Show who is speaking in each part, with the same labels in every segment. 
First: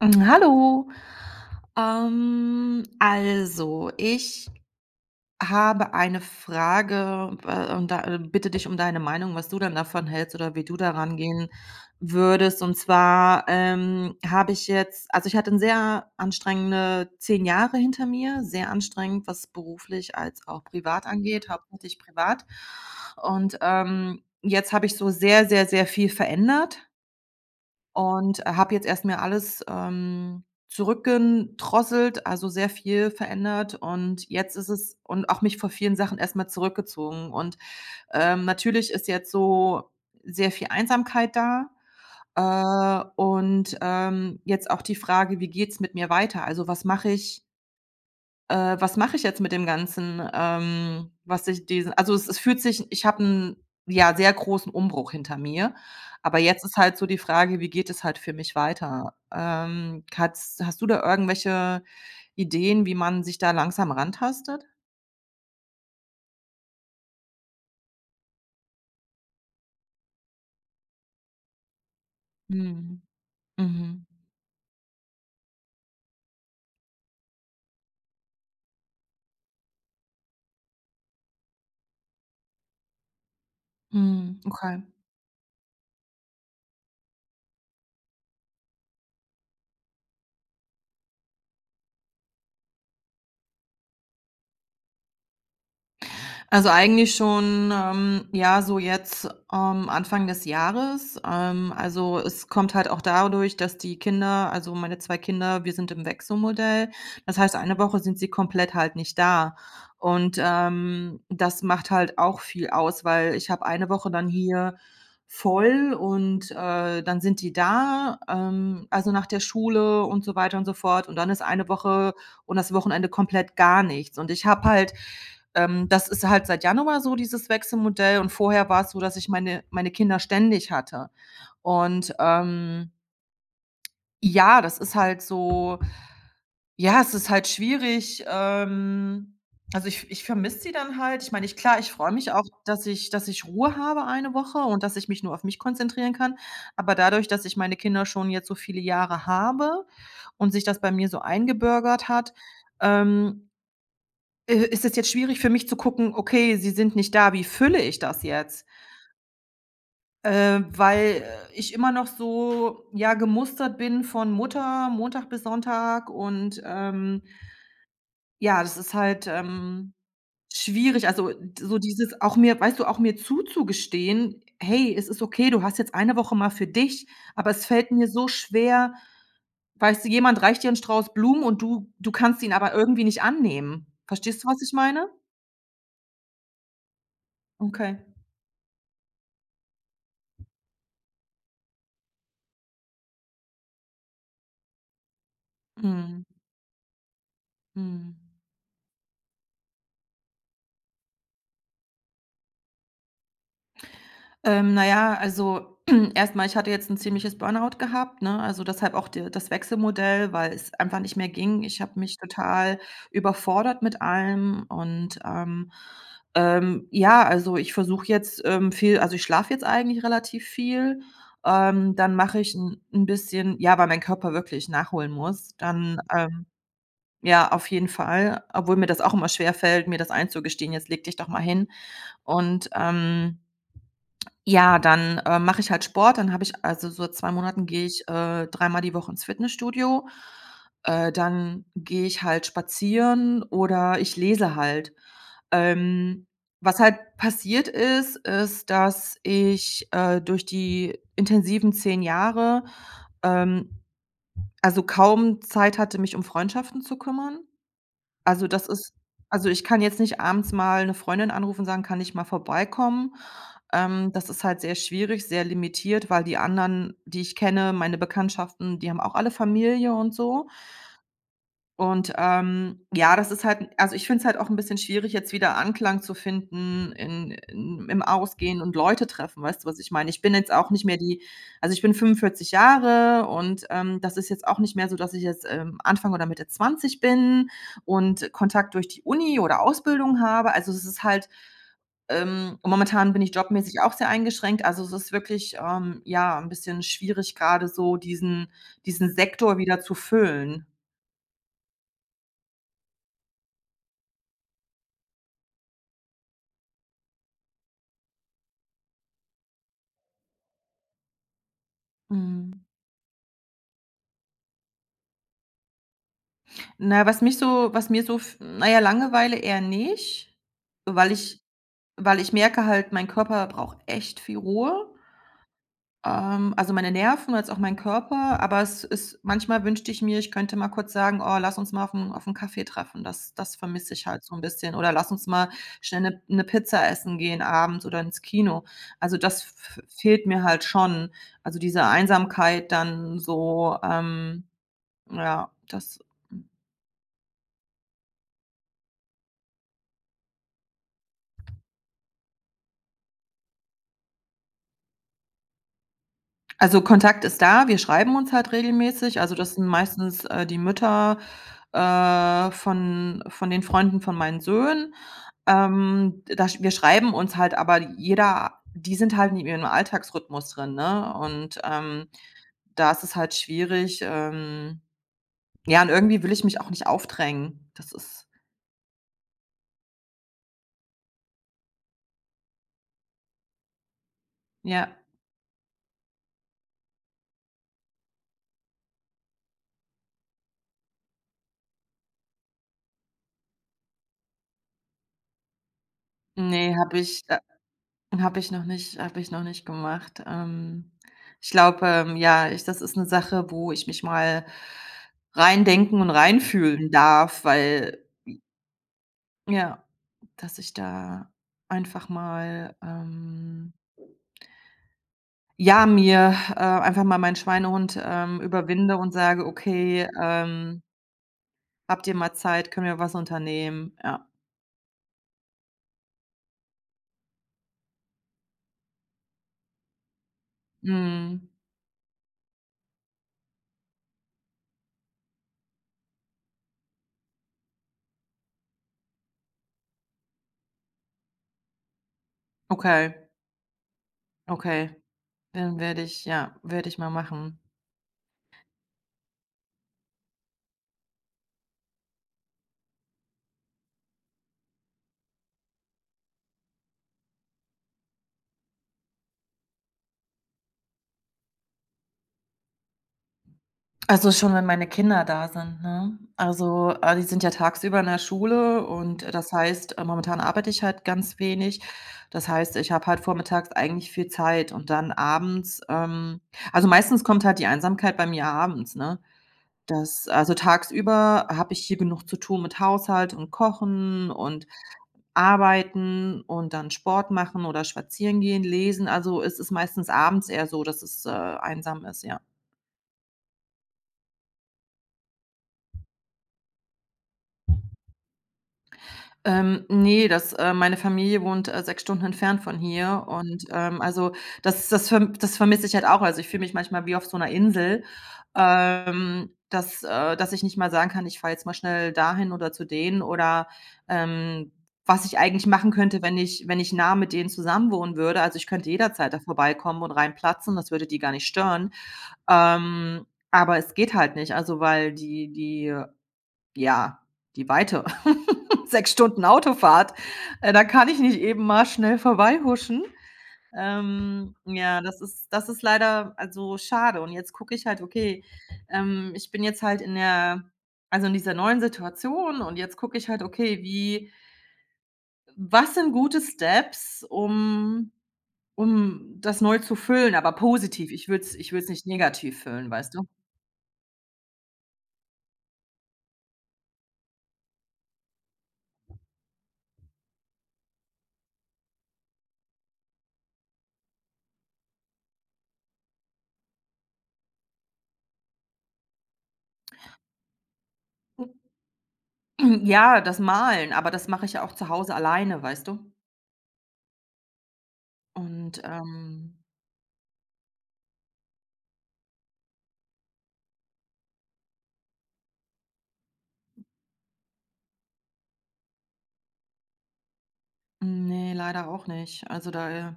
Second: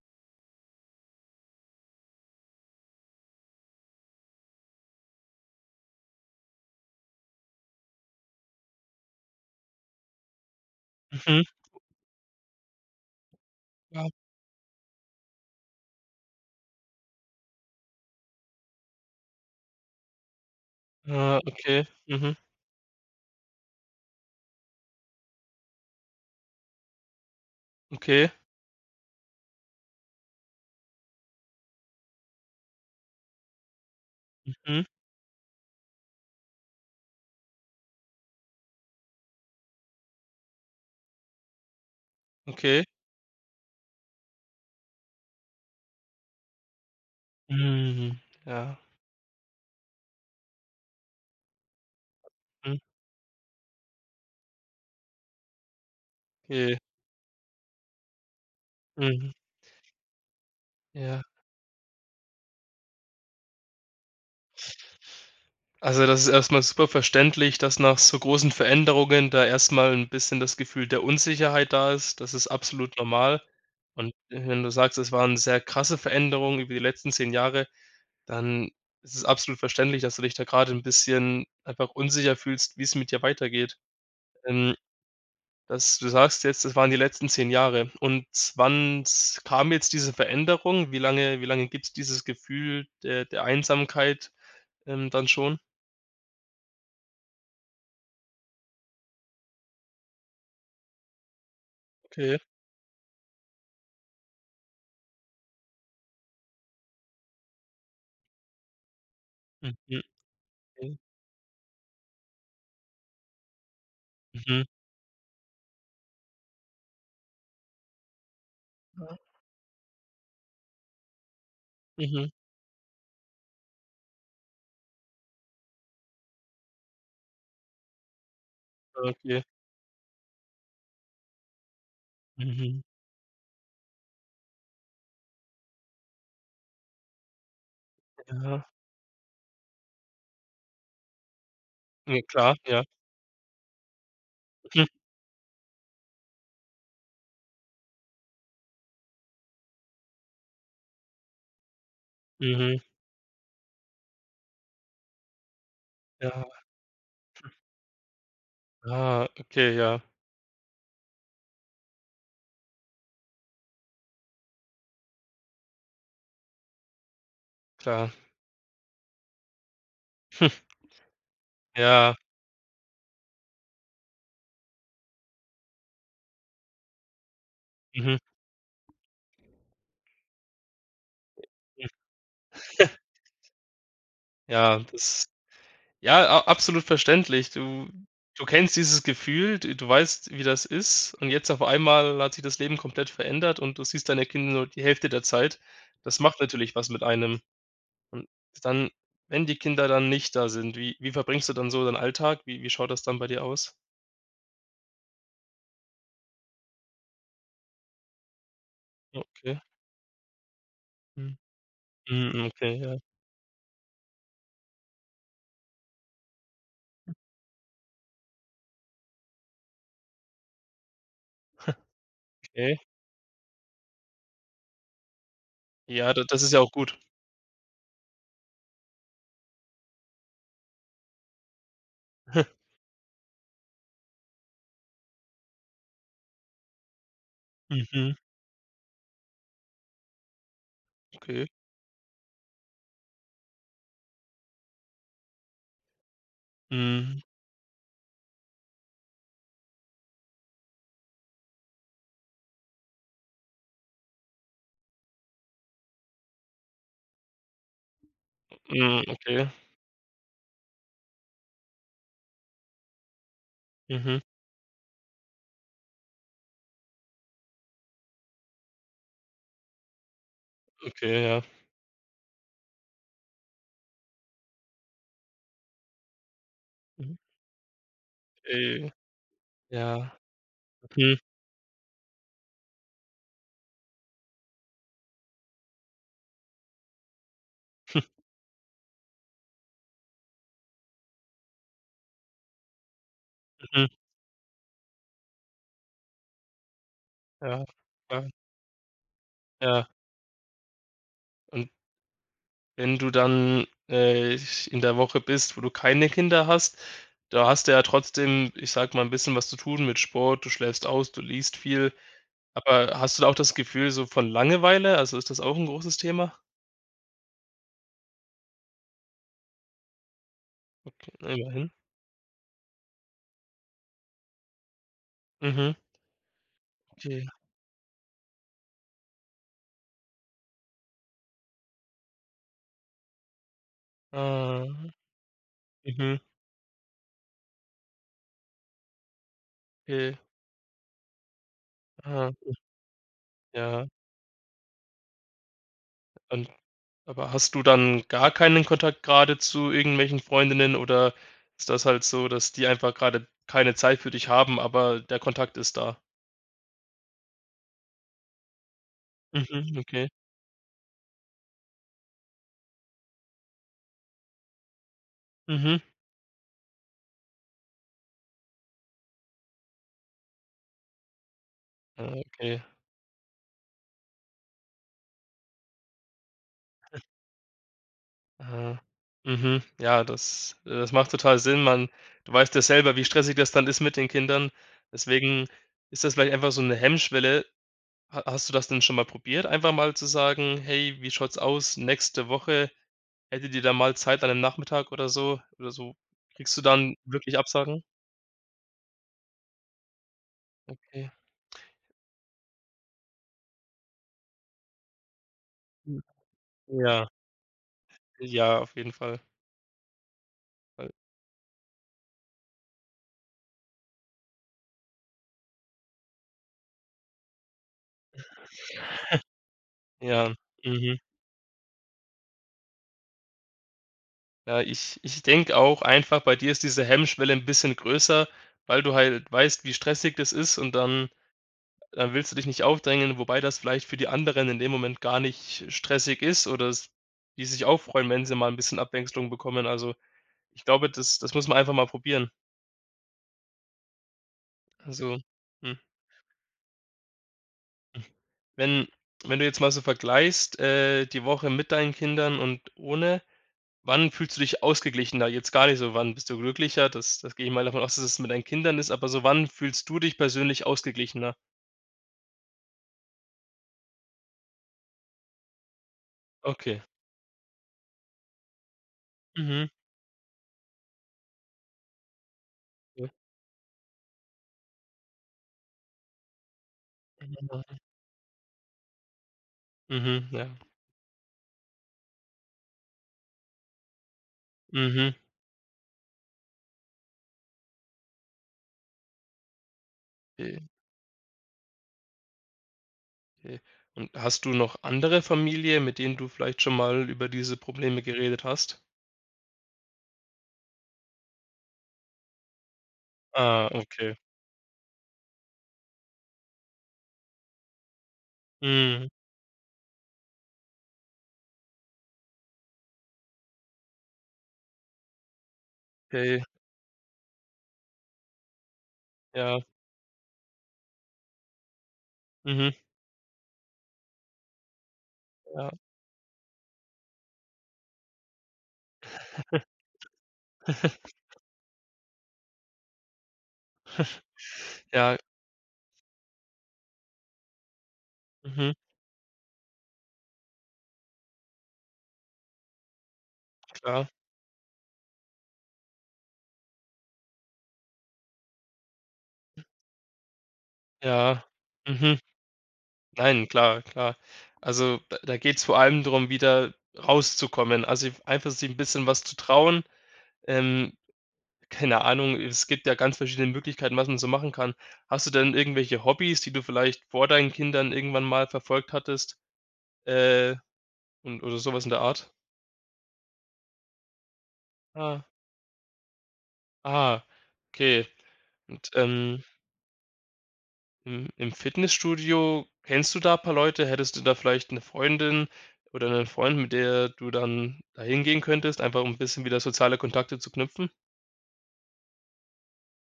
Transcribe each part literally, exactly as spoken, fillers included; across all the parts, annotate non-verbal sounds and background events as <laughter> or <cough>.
Speaker 1: Mm, Hallo. Ähm, also, ich habe eine Frage, äh, und da äh, bitte dich um deine Meinung, was du dann davon hältst oder wie du daran
Speaker 2: Mhm.
Speaker 1: gehen würdest. Und zwar,
Speaker 2: Ja.
Speaker 1: ähm, habe ich jetzt also, ich hatte 'n sehr anstrengende zehn Jahre hinter mir, sehr anstrengend, was beruflich als auch privat
Speaker 2: Ah,
Speaker 1: angeht,
Speaker 2: okay.
Speaker 1: hauptsächlich
Speaker 2: Mhm.
Speaker 1: privat. Und, ähm, jetzt habe ich so sehr, sehr, sehr viel verändert.
Speaker 2: Okay.
Speaker 1: Und äh, habe jetzt erst mal alles, ähm, zurückgedrosselt, also sehr viel verändert und jetzt ist
Speaker 2: Mhm.
Speaker 1: es und auch mich vor vielen Sachen erst mal zurückgezogen. Und, ähm, natürlich ist jetzt so sehr viel Einsamkeit da,
Speaker 2: Okay.
Speaker 1: äh, und, ähm, jetzt auch die Frage: „Wie geht's mit mir weiter?“ Also, was mache ich
Speaker 2: Mhm. Ja.
Speaker 1: äh, was mache ich jetzt mit dem Ganzen, ähm, was ich diesen also, es es fühlt
Speaker 2: Mhm.
Speaker 1: sich ich habe 'n, ja, sehr großen Umbruch hinter mir, aber jetzt ist
Speaker 2: Okay.
Speaker 1: halt so die Frage, wie geht es halt für mich weiter?
Speaker 2: Mhm.
Speaker 1: Ähm, hat's Hast du da
Speaker 2: Ja.
Speaker 1: irgendwelche Ideen, wie man sich da langsam rantastet?
Speaker 2: Also, das ist erstmal super verständlich, dass nach so großen Veränderungen da erstmal ein bisschen das Gefühl der Unsicherheit da ist. Das ist absolut
Speaker 1: Mhm.
Speaker 2: normal.
Speaker 1: Mhm.
Speaker 2: Und äh, wenn du sagst, es waren sehr krasse Veränderungen über die letzten zehn Jahre, dann ist es absolut verständlich, dass du dich da gerade ein bisschen einfach unsicher fühlst, wie es mit dir weitergeht.
Speaker 1: Mhm.
Speaker 2: Ähm
Speaker 1: Okay.
Speaker 2: Das du sagst jetzt, das waren die letzten zehn Jahre. Und wann s kam jetzt diese Veränderung? Wie lange wie lange gibt's dieses Gefühl der der Einsamkeit, ähm, dann schon?
Speaker 1: Also, eigentlich schon, ähm, ja, so jetzt, ähm, Anfang des Jahres. Ähm, also,
Speaker 2: Okay.
Speaker 1: es kommt halt auch dadurch, dass die Kinder also, meine zwei Kinder wir sind im Wechselmodell. Das heißt, eine Woche sind sie komplett halt nicht da.
Speaker 2: Mhm,
Speaker 1: Und,
Speaker 2: mhm,
Speaker 1: ähm, das macht halt auch viel aus, weil ich habe eine Woche dann
Speaker 2: mhm,
Speaker 1: hier voll und, äh, dann sind die da, ähm, also, nach der Schule und so weiter und so fort. Und dann ist eine Woche
Speaker 2: mhm,
Speaker 1: und das Wochenende komplett gar nichts. Und ich habe halt ähm, das ist halt seit Januar so, dieses Wechselmodell. Und vorher war es so, dass ich
Speaker 2: okay,
Speaker 1: meine, meine Kinder ständig hatte. Und
Speaker 2: mhm,
Speaker 1: ähm, ja, das ist halt so, ja, es ist halt schwierig.
Speaker 2: ja.
Speaker 1: Ähm, also ich, ich vermisse sie dann halt. Ich meine, ich klar, ich freue
Speaker 2: Ja,
Speaker 1: mich auch,
Speaker 2: klar, ja.
Speaker 1: dass ich, dass ich Ruhe habe eine Woche und
Speaker 2: Mhm,
Speaker 1: dass ich mich nur auf mich konzentrieren kann. Aber dadurch, dass ich meine Kinder schon jetzt so viele Jahre habe und sich das bei mir so eingebürgert hat,
Speaker 2: mhm,
Speaker 1: ähm, äh, ist es jetzt schwierig für mich zu gucken: „Okay,
Speaker 2: ja.
Speaker 1: sie sind nicht da, wie fülle ich das jetzt?“
Speaker 2: Ah, okay, ja,
Speaker 1: Äh, weil äh, ich immer noch so, ja, gemustert bin von Mutter, Montag bis Sonntag und, ähm,
Speaker 2: klar.
Speaker 1: ja, das ist halt, ähm,
Speaker 2: <laughs>
Speaker 1: schwierig. Also, d so
Speaker 2: Ja,
Speaker 1: dieses auch mir weißt du, auch mir zuzugestehen: „Hey, es ist okay, du hast jetzt eine Woche mal für dich.“ Aber es fällt mir
Speaker 2: mhm,
Speaker 1: so schwer weißt du, jemand reicht dir einen Strauß Blumen und du du kannst ihn aber irgendwie
Speaker 2: <laughs>
Speaker 1: nicht annehmen. Verstehst du, was ich
Speaker 2: Ja,
Speaker 1: meine?
Speaker 2: das Ja, a absolut verständlich. Du
Speaker 1: Okay.
Speaker 2: du kennst dieses Gefühl, du du weißt, wie das ist, und jetzt auf einmal hat sich das Leben komplett verändert und du siehst deine Kinder nur die Hälfte der Zeit. Das
Speaker 1: Mhm.
Speaker 2: macht natürlich was mit einem.
Speaker 1: Mhm.
Speaker 2: Und dann, wenn die Kinder dann nicht da sind, wie wie verbringst du dann so deinen Alltag? Wie wie schaut das dann bei dir aus?
Speaker 1: Ähm, na ja, also <clears throat> erstmal, ich hatte jetzt ein ziemliches Burnout gehabt, ne? Also, deshalb auch de das
Speaker 2: Okay.
Speaker 1: Wechselmodell, weil es einfach nicht mehr
Speaker 2: Mhm.
Speaker 1: ging. Ich habe mich
Speaker 2: Mhm, okay,
Speaker 1: total
Speaker 2: ja,
Speaker 1: überfordert mit allem und, ähm, ähm, ja, also, ich versuche jetzt, ähm, viel also, ich schlafe jetzt eigentlich relativ viel. Ähm, dann mache ich
Speaker 2: okay.
Speaker 1: ein 'n bisschen ja, weil mein Körper wirklich nachholen muss. Dann,
Speaker 2: Ja, da das
Speaker 1: ähm
Speaker 2: ist ja auch gut.
Speaker 1: ja, auf jeden Fall, obwohl mir das auch immer schwer fällt, mir das einzugestehen: „Jetzt leg dich doch mal hin.“ Und,
Speaker 2: <laughs>
Speaker 1: ähm ja, dann, äh, mache ich halt Sport. Dann habe ich also so zwei Monaten gehe ich,
Speaker 2: Mhm,
Speaker 1: äh, dreimal die Woche ins Fitnessstudio. Äh,
Speaker 2: okay.
Speaker 1: dann gehe ich halt spazieren oder ich lese halt. Ähm, was halt
Speaker 2: Mhm,
Speaker 1: passiert ist, ist, dass ich, äh, durch die intensiven zehn Jahre, ähm, also kaum Zeit hatte, mich um Freundschaften zu kümmern. Also, das ist
Speaker 2: mhm,
Speaker 1: also,
Speaker 2: okay.
Speaker 1: ich kann jetzt nicht abends mal 'ne Freundin anrufen und sagen: „Kann ich mal vorbeikommen?“ Ähm,
Speaker 2: Mhm,
Speaker 1: das ist halt sehr schwierig, sehr limitiert, weil die anderen, die ich kenne meine Bekanntschaften, die haben auch alle Familie und so.
Speaker 2: okay, ja.
Speaker 1: Und, ähm, ja, das ist halt also, ich finde es halt auch ein bisschen schwierig, jetzt wieder Anklang zu finden
Speaker 2: Mhm,
Speaker 1: in in im Ausgehen und
Speaker 2: äh,
Speaker 1: Leute treffen, weißt du, was ich meine?
Speaker 2: ja.
Speaker 1: Ich bin jetzt auch nicht mehr
Speaker 2: Mhm.
Speaker 1: die also, ich bin fünfundvierzig Jahre und, ähm, das ist jetzt auch nicht mehr so, dass ich jetzt, ähm, Anfang oder Mitte zwanzig bin und
Speaker 2: <laughs>
Speaker 1: Kontakt durch die Uni oder Ausbildung habe. Also, es ist halt ähm, und momentan bin ich jobmäßig auch sehr eingeschränkt. Also, es ist wirklich, ähm, ja, ein bisschen schwierig,
Speaker 2: Ja,
Speaker 1: gerade so
Speaker 2: ja,
Speaker 1: diesen diesen Sektor wieder
Speaker 2: ja.
Speaker 1: zu füllen.
Speaker 2: Und wenn du dann, äh, in der Woche bist, wo du keine Kinder hast, da hast du ja trotzdem, ich sage mal, ein bisschen was zu tun mit Sport, du schläfst aus, du liest viel.
Speaker 1: Mhm.
Speaker 2: Aber hast du da auch das Gefühl so von Langeweile? Also, ist das auch ein großes Thema?
Speaker 1: Na, was mich so was mir so f na ja, Langeweile eher nicht,
Speaker 2: Okay,
Speaker 1: weil ich
Speaker 2: immerhin.
Speaker 1: weil ich merke halt, mein Körper braucht echt viel Ruhe,
Speaker 2: Mhm.
Speaker 1: ähm, also meine
Speaker 2: Okay.
Speaker 1: Nerven als auch mein Körper, aber es ist manchmal wünschte ich mir, ich könnte mal kurz sagen: „Oh, lass uns mal auf einen auf 'n Kaffee treffen.“ Das das vermisse ich halt so ein bisschen
Speaker 2: Ah.
Speaker 1: oder lass uns mal schnell
Speaker 2: Mhm.
Speaker 1: eine 'ne Pizza essen gehen abends oder ins Kino. Also, das f
Speaker 2: Okay.
Speaker 1: fehlt mir halt schon. Also, diese
Speaker 2: Ah,
Speaker 1: Einsamkeit dann so,
Speaker 2: ja.
Speaker 1: ähm, ja, das hm.
Speaker 2: Und Aber hast du dann gar keinen Kontakt gerade zu irgendwelchen Freundinnen, oder ist das halt so, dass die einfach gerade keine Zeit für dich haben, aber der Kontakt ist da?
Speaker 1: Also, Kontakt ist da, wir schreiben uns halt regelmäßig. Also, das sind
Speaker 2: Mhm, okay.
Speaker 1: meistens, äh, die Mütter, äh, von von den Freunden von meinen Söhnen.
Speaker 2: Mhm.
Speaker 1: Ähm, da sch Wir schreiben uns halt, aber jeder die sind halt in ihrem Alltagsrhythmus drin, ne? Und, ähm,
Speaker 2: Ah, okay.
Speaker 1: da ist es halt schwierig, ähm ja, und irgendwie will ich mich auch nicht aufdrängen. Das ist
Speaker 2: Ah. Mhm. Ja, das äh, das macht total Sinn. Man Du weißt ja selber, wie stressig das dann ist mit den Kindern.
Speaker 1: ja,
Speaker 2: Deswegen ist das vielleicht einfach so eine Hemmschwelle. Ha Hast du das denn schon mal probiert, einfach mal zu sagen: „Hey, wie schaut's aus nächste Woche? Hättet ihr da mal Zeit an 'nem Nachmittag oder so oder so? Kriegst du
Speaker 1: ne,
Speaker 2: dann
Speaker 1: habe ich
Speaker 2: wirklich
Speaker 1: äh,
Speaker 2: Absagen?“
Speaker 1: Habe ich noch nicht habe ich noch nicht gemacht. Ähm,
Speaker 2: Okay.
Speaker 1: ich glaube, ähm, ja, ich das ist eine Sache, wo ich mich mal
Speaker 2: Hm,
Speaker 1: reindenken und reinfühlen
Speaker 2: ja,
Speaker 1: darf, weil
Speaker 2: ja, auf jeden Fall.
Speaker 1: ja, dass ich
Speaker 2: Weil
Speaker 1: da einfach mal, ähm, ja, mir, äh, einfach mal meinen Schweinehund, ähm, überwinde und sage: „Okay,
Speaker 2: ja,
Speaker 1: ähm,
Speaker 2: mhm.
Speaker 1: habt ihr mal Zeit? Können wir was unternehmen?“ Ja.
Speaker 2: Ja, ich ich denke auch einfach, bei dir ist diese Hemmschwelle 'n bisschen größer, weil du halt weißt, wie stressig das ist, und dann
Speaker 1: Mhm.
Speaker 2: dann willst du dich nicht aufdrängen, wobei das vielleicht für die anderen in dem Moment gar nicht stressig ist, oder s die sich auch freuen, wenn sie mal 'n bisschen Abwechslung bekommen. Also, ich glaube, das das muss man einfach mal probieren.
Speaker 1: Okay, okay.
Speaker 2: Also, mhm.
Speaker 1: Dann werde ich ja, werde ich mal machen.
Speaker 2: Wenn wenn du jetzt mal so vergleichst, äh, die Woche mit deinen Kindern und ohne, wann fühlst du dich ausgeglichener? Jetzt gar nicht so, wann bist du glücklicher? Das das gehe ich mal davon aus, dass es mit deinen Kindern ist, aber so wann fühlst du dich persönlich ausgeglichener?
Speaker 1: Also, schon, wenn meine Kinder da sind, ne?
Speaker 2: Okay.
Speaker 1: Also, äh, die sind ja tagsüber in der Schule und, äh, das
Speaker 2: Mhm.
Speaker 1: heißt, äh, momentan arbeite ich halt ganz wenig. Das heißt, ich habe
Speaker 2: Ja.
Speaker 1: halt vormittags eigentlich viel Zeit und dann abends, ähm also, meistens kommt halt die Einsamkeit bei mir abends, ne? Das
Speaker 2: Mhm,
Speaker 1: Also,
Speaker 2: ja.
Speaker 1: tagsüber habe ich hier genug zu tun mit Haushalt und Kochen und
Speaker 2: Mhm.
Speaker 1: Arbeiten und dann Sport machen oder spazieren gehen, lesen. Also, es ist meistens abends
Speaker 2: Okay,
Speaker 1: eher so, dass es, äh, einsam ist, ja.
Speaker 2: okay. Und hast du noch andere Familie, mit denen du vielleicht schon mal über diese Probleme geredet hast?
Speaker 1: Ähm, ne, das äh, meine Familie wohnt, äh, sechs Stunden entfernt von hier und,
Speaker 2: Ah,
Speaker 1: ähm,
Speaker 2: okay.
Speaker 1: also, das das verm das vermisse ich halt auch. Also, ich fühle mich manchmal wie auf so einer Insel,
Speaker 2: Mhm.
Speaker 1: ähm, dass äh, dass ich nicht mal sagen kann: „Ich fahre jetzt mal schnell dahin oder zu denen“ oder, ähm, was ich eigentlich machen könnte, wenn
Speaker 2: Okay,
Speaker 1: ich wenn ich nah mit denen zusammenwohnen würde. Also, ich könnte jederzeit da
Speaker 2: ja.
Speaker 1: vorbeikommen und reinplatzen, das würde die gar nicht stören.
Speaker 2: Mhm.
Speaker 1: Ähm, aber es geht halt nicht, also, weil die
Speaker 2: Ja.
Speaker 1: die ja, die Weite. <laughs> Sechs Stunden Autofahrt. Äh, da kann ich
Speaker 2: <laughs>
Speaker 1: nicht eben mal schnell vorbeihuschen. Ähm, ja,
Speaker 2: Ja,
Speaker 1: das ist das ist leider also schade. Und jetzt gucke ich halt, okay,
Speaker 2: mhm,
Speaker 1: ähm, ich bin jetzt halt in der also in dieser neuen Situation und jetzt gucke ich halt, okay,
Speaker 2: klar.
Speaker 1: wie was sind gute Steps, um um das neu zu füllen, aber positiv. Ich
Speaker 2: Ja.
Speaker 1: würde es ich würde nicht
Speaker 2: Mhm.
Speaker 1: negativ füllen, weißt du?
Speaker 2: Nein, klar, klar. Also, da da geht's vor allem darum, wieder rauszukommen. Also, einfach sich ein bisschen was zu trauen. Ähm, Keine Ahnung, es gibt ja ganz verschiedene Möglichkeiten, was man so machen kann. Hast du denn irgendwelche Hobbys, die du vielleicht vor deinen Kindern irgendwann mal verfolgt hattest, äh, und oder
Speaker 1: <clears throat>
Speaker 2: sowas in der Art?
Speaker 1: Ja, das Malen, aber das mache ich ja auch zu Hause
Speaker 2: Ah,
Speaker 1: alleine, weißt du?
Speaker 2: ah, okay.
Speaker 1: Und,
Speaker 2: Und, ähm
Speaker 1: ähm
Speaker 2: Hm, im Fitnessstudio, kennst du da ein paar Leute? Hättest du da vielleicht eine Freundin oder einen Freund, mit der du dann da hingehen könntest, einfach um ein bisschen wieder soziale Kontakte zu knüpfen?
Speaker 1: ne, leider auch nicht. Also, da äh,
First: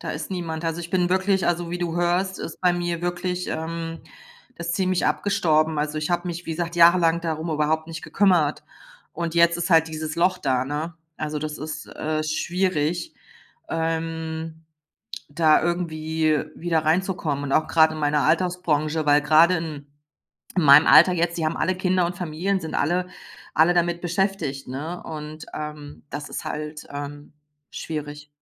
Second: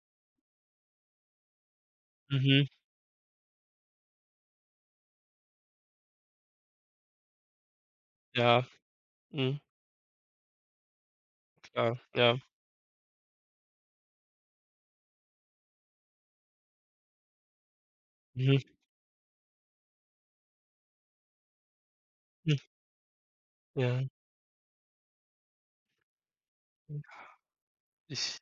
Speaker 1: da ist niemand. Also, ich bin wirklich also, wie du hörst, ist
Speaker 2: Mhm,
Speaker 1: bei mir wirklich, ähm das ziemlich abgestorben. Also, ich habe mich, wie gesagt, jahrelang darum überhaupt nicht
Speaker 2: ja,
Speaker 1: gekümmert. Und
Speaker 2: mhm,
Speaker 1: jetzt ist halt dieses Loch da, ne? Also, das ist,
Speaker 2: klar,
Speaker 1: äh,
Speaker 2: ja.
Speaker 1: schwierig, ähm, da irgendwie wieder reinzukommen und auch gerade in meiner
Speaker 2: Mhm,
Speaker 1: Altersbranche, weil gerade in in meinem Alter jetzt, die haben alle Kinder und
Speaker 2: hm,
Speaker 1: Familien, sind alle alle damit
Speaker 2: ja.
Speaker 1: beschäftigt, ne? Und, ähm, das ist halt, ähm, schwierig.
Speaker 2: Ich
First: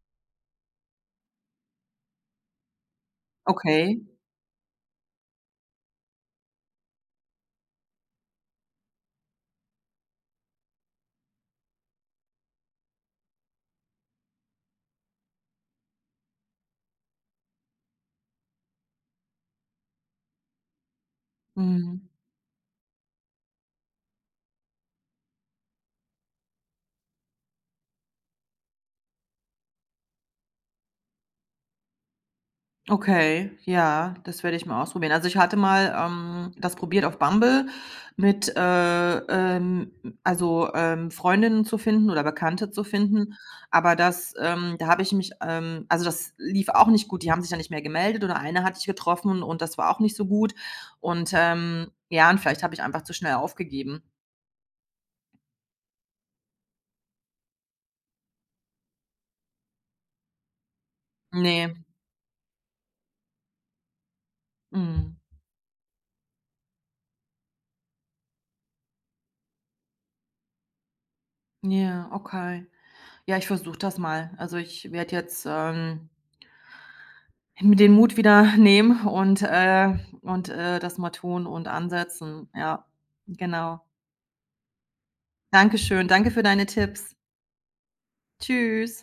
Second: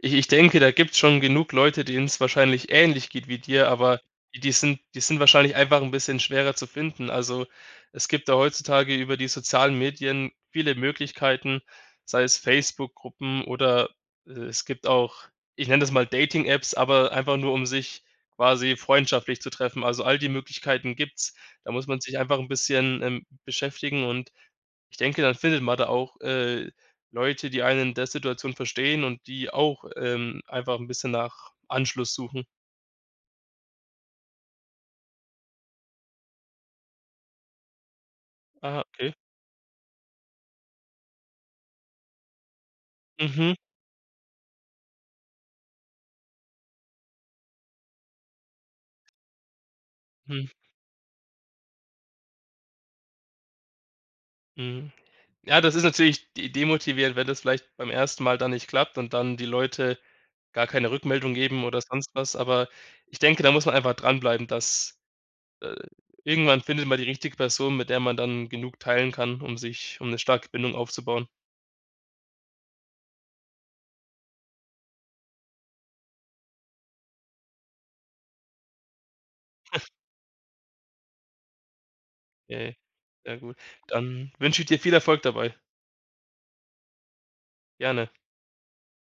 Speaker 2: Ich ich denke, da gibt's schon genug Leute, denen es wahrscheinlich ähnlich geht wie dir,
Speaker 1: Okay.
Speaker 2: aber die die sind die sind wahrscheinlich einfach ein bisschen schwerer zu finden. Also, es gibt da heutzutage über die sozialen Medien viele Möglichkeiten, sei es Facebook-Gruppen oder, äh, es gibt auch, ich nenne das mal Dating-Apps, aber einfach nur, um sich quasi freundschaftlich zu treffen. Also, all die Möglichkeiten gibt's. Da muss man
Speaker 1: Mhm.
Speaker 2: sich einfach ein bisschen, ähm, beschäftigen, und ich denke, dann findet man da auch, äh, Leute, die einen in der Situation verstehen und die auch, ähm, einfach ein bisschen nach Anschluss suchen.
Speaker 1: Okay, ja, das werde ich mal ausprobieren. Also, ich hatte mal, ähm, das probiert auf Bumble mit,
Speaker 2: Ah, okay.
Speaker 1: äh, ähm, also, ähm, Freundinnen zu finden oder Bekannte zu finden,
Speaker 2: Mhm,
Speaker 1: aber das, ähm da habe ich mich, ähm also, das lief auch nicht gut. Die haben sich dann nicht mehr gemeldet oder eine hatte ich getroffen und das war auch nicht so
Speaker 2: mhm,
Speaker 1: gut und, ähm, ja, und vielleicht habe ich einfach zu schnell aufgegeben.
Speaker 2: mhm. Ja, das ist natürlich de demotivierend, wenn das vielleicht beim ersten Mal dann nicht klappt und dann die Leute gar keine Rückmeldung
Speaker 1: Ne,
Speaker 2: geben oder sonst was, aber ich denke, da muss man einfach dranbleiben, dass,
Speaker 1: mhm.
Speaker 2: äh irgendwann findet man die richtige Person, mit der man dann genug teilen kann, um sich um eine starke Bindung aufzubauen.
Speaker 1: Ja, okay. Ja, ich versuche das mal. Also, ich werde jetzt, ähm mir den Mut wieder <laughs> nehmen und, äh und, äh, das mal tun und ansetzen.
Speaker 2: Okay,
Speaker 1: Ja,
Speaker 2: sehr gut.
Speaker 1: genau.
Speaker 2: Dann wünsche ich dir viel Erfolg dabei.
Speaker 1: Dankeschön. Danke für deine Tipps.
Speaker 2: Gerne.
Speaker 1: Tschüss.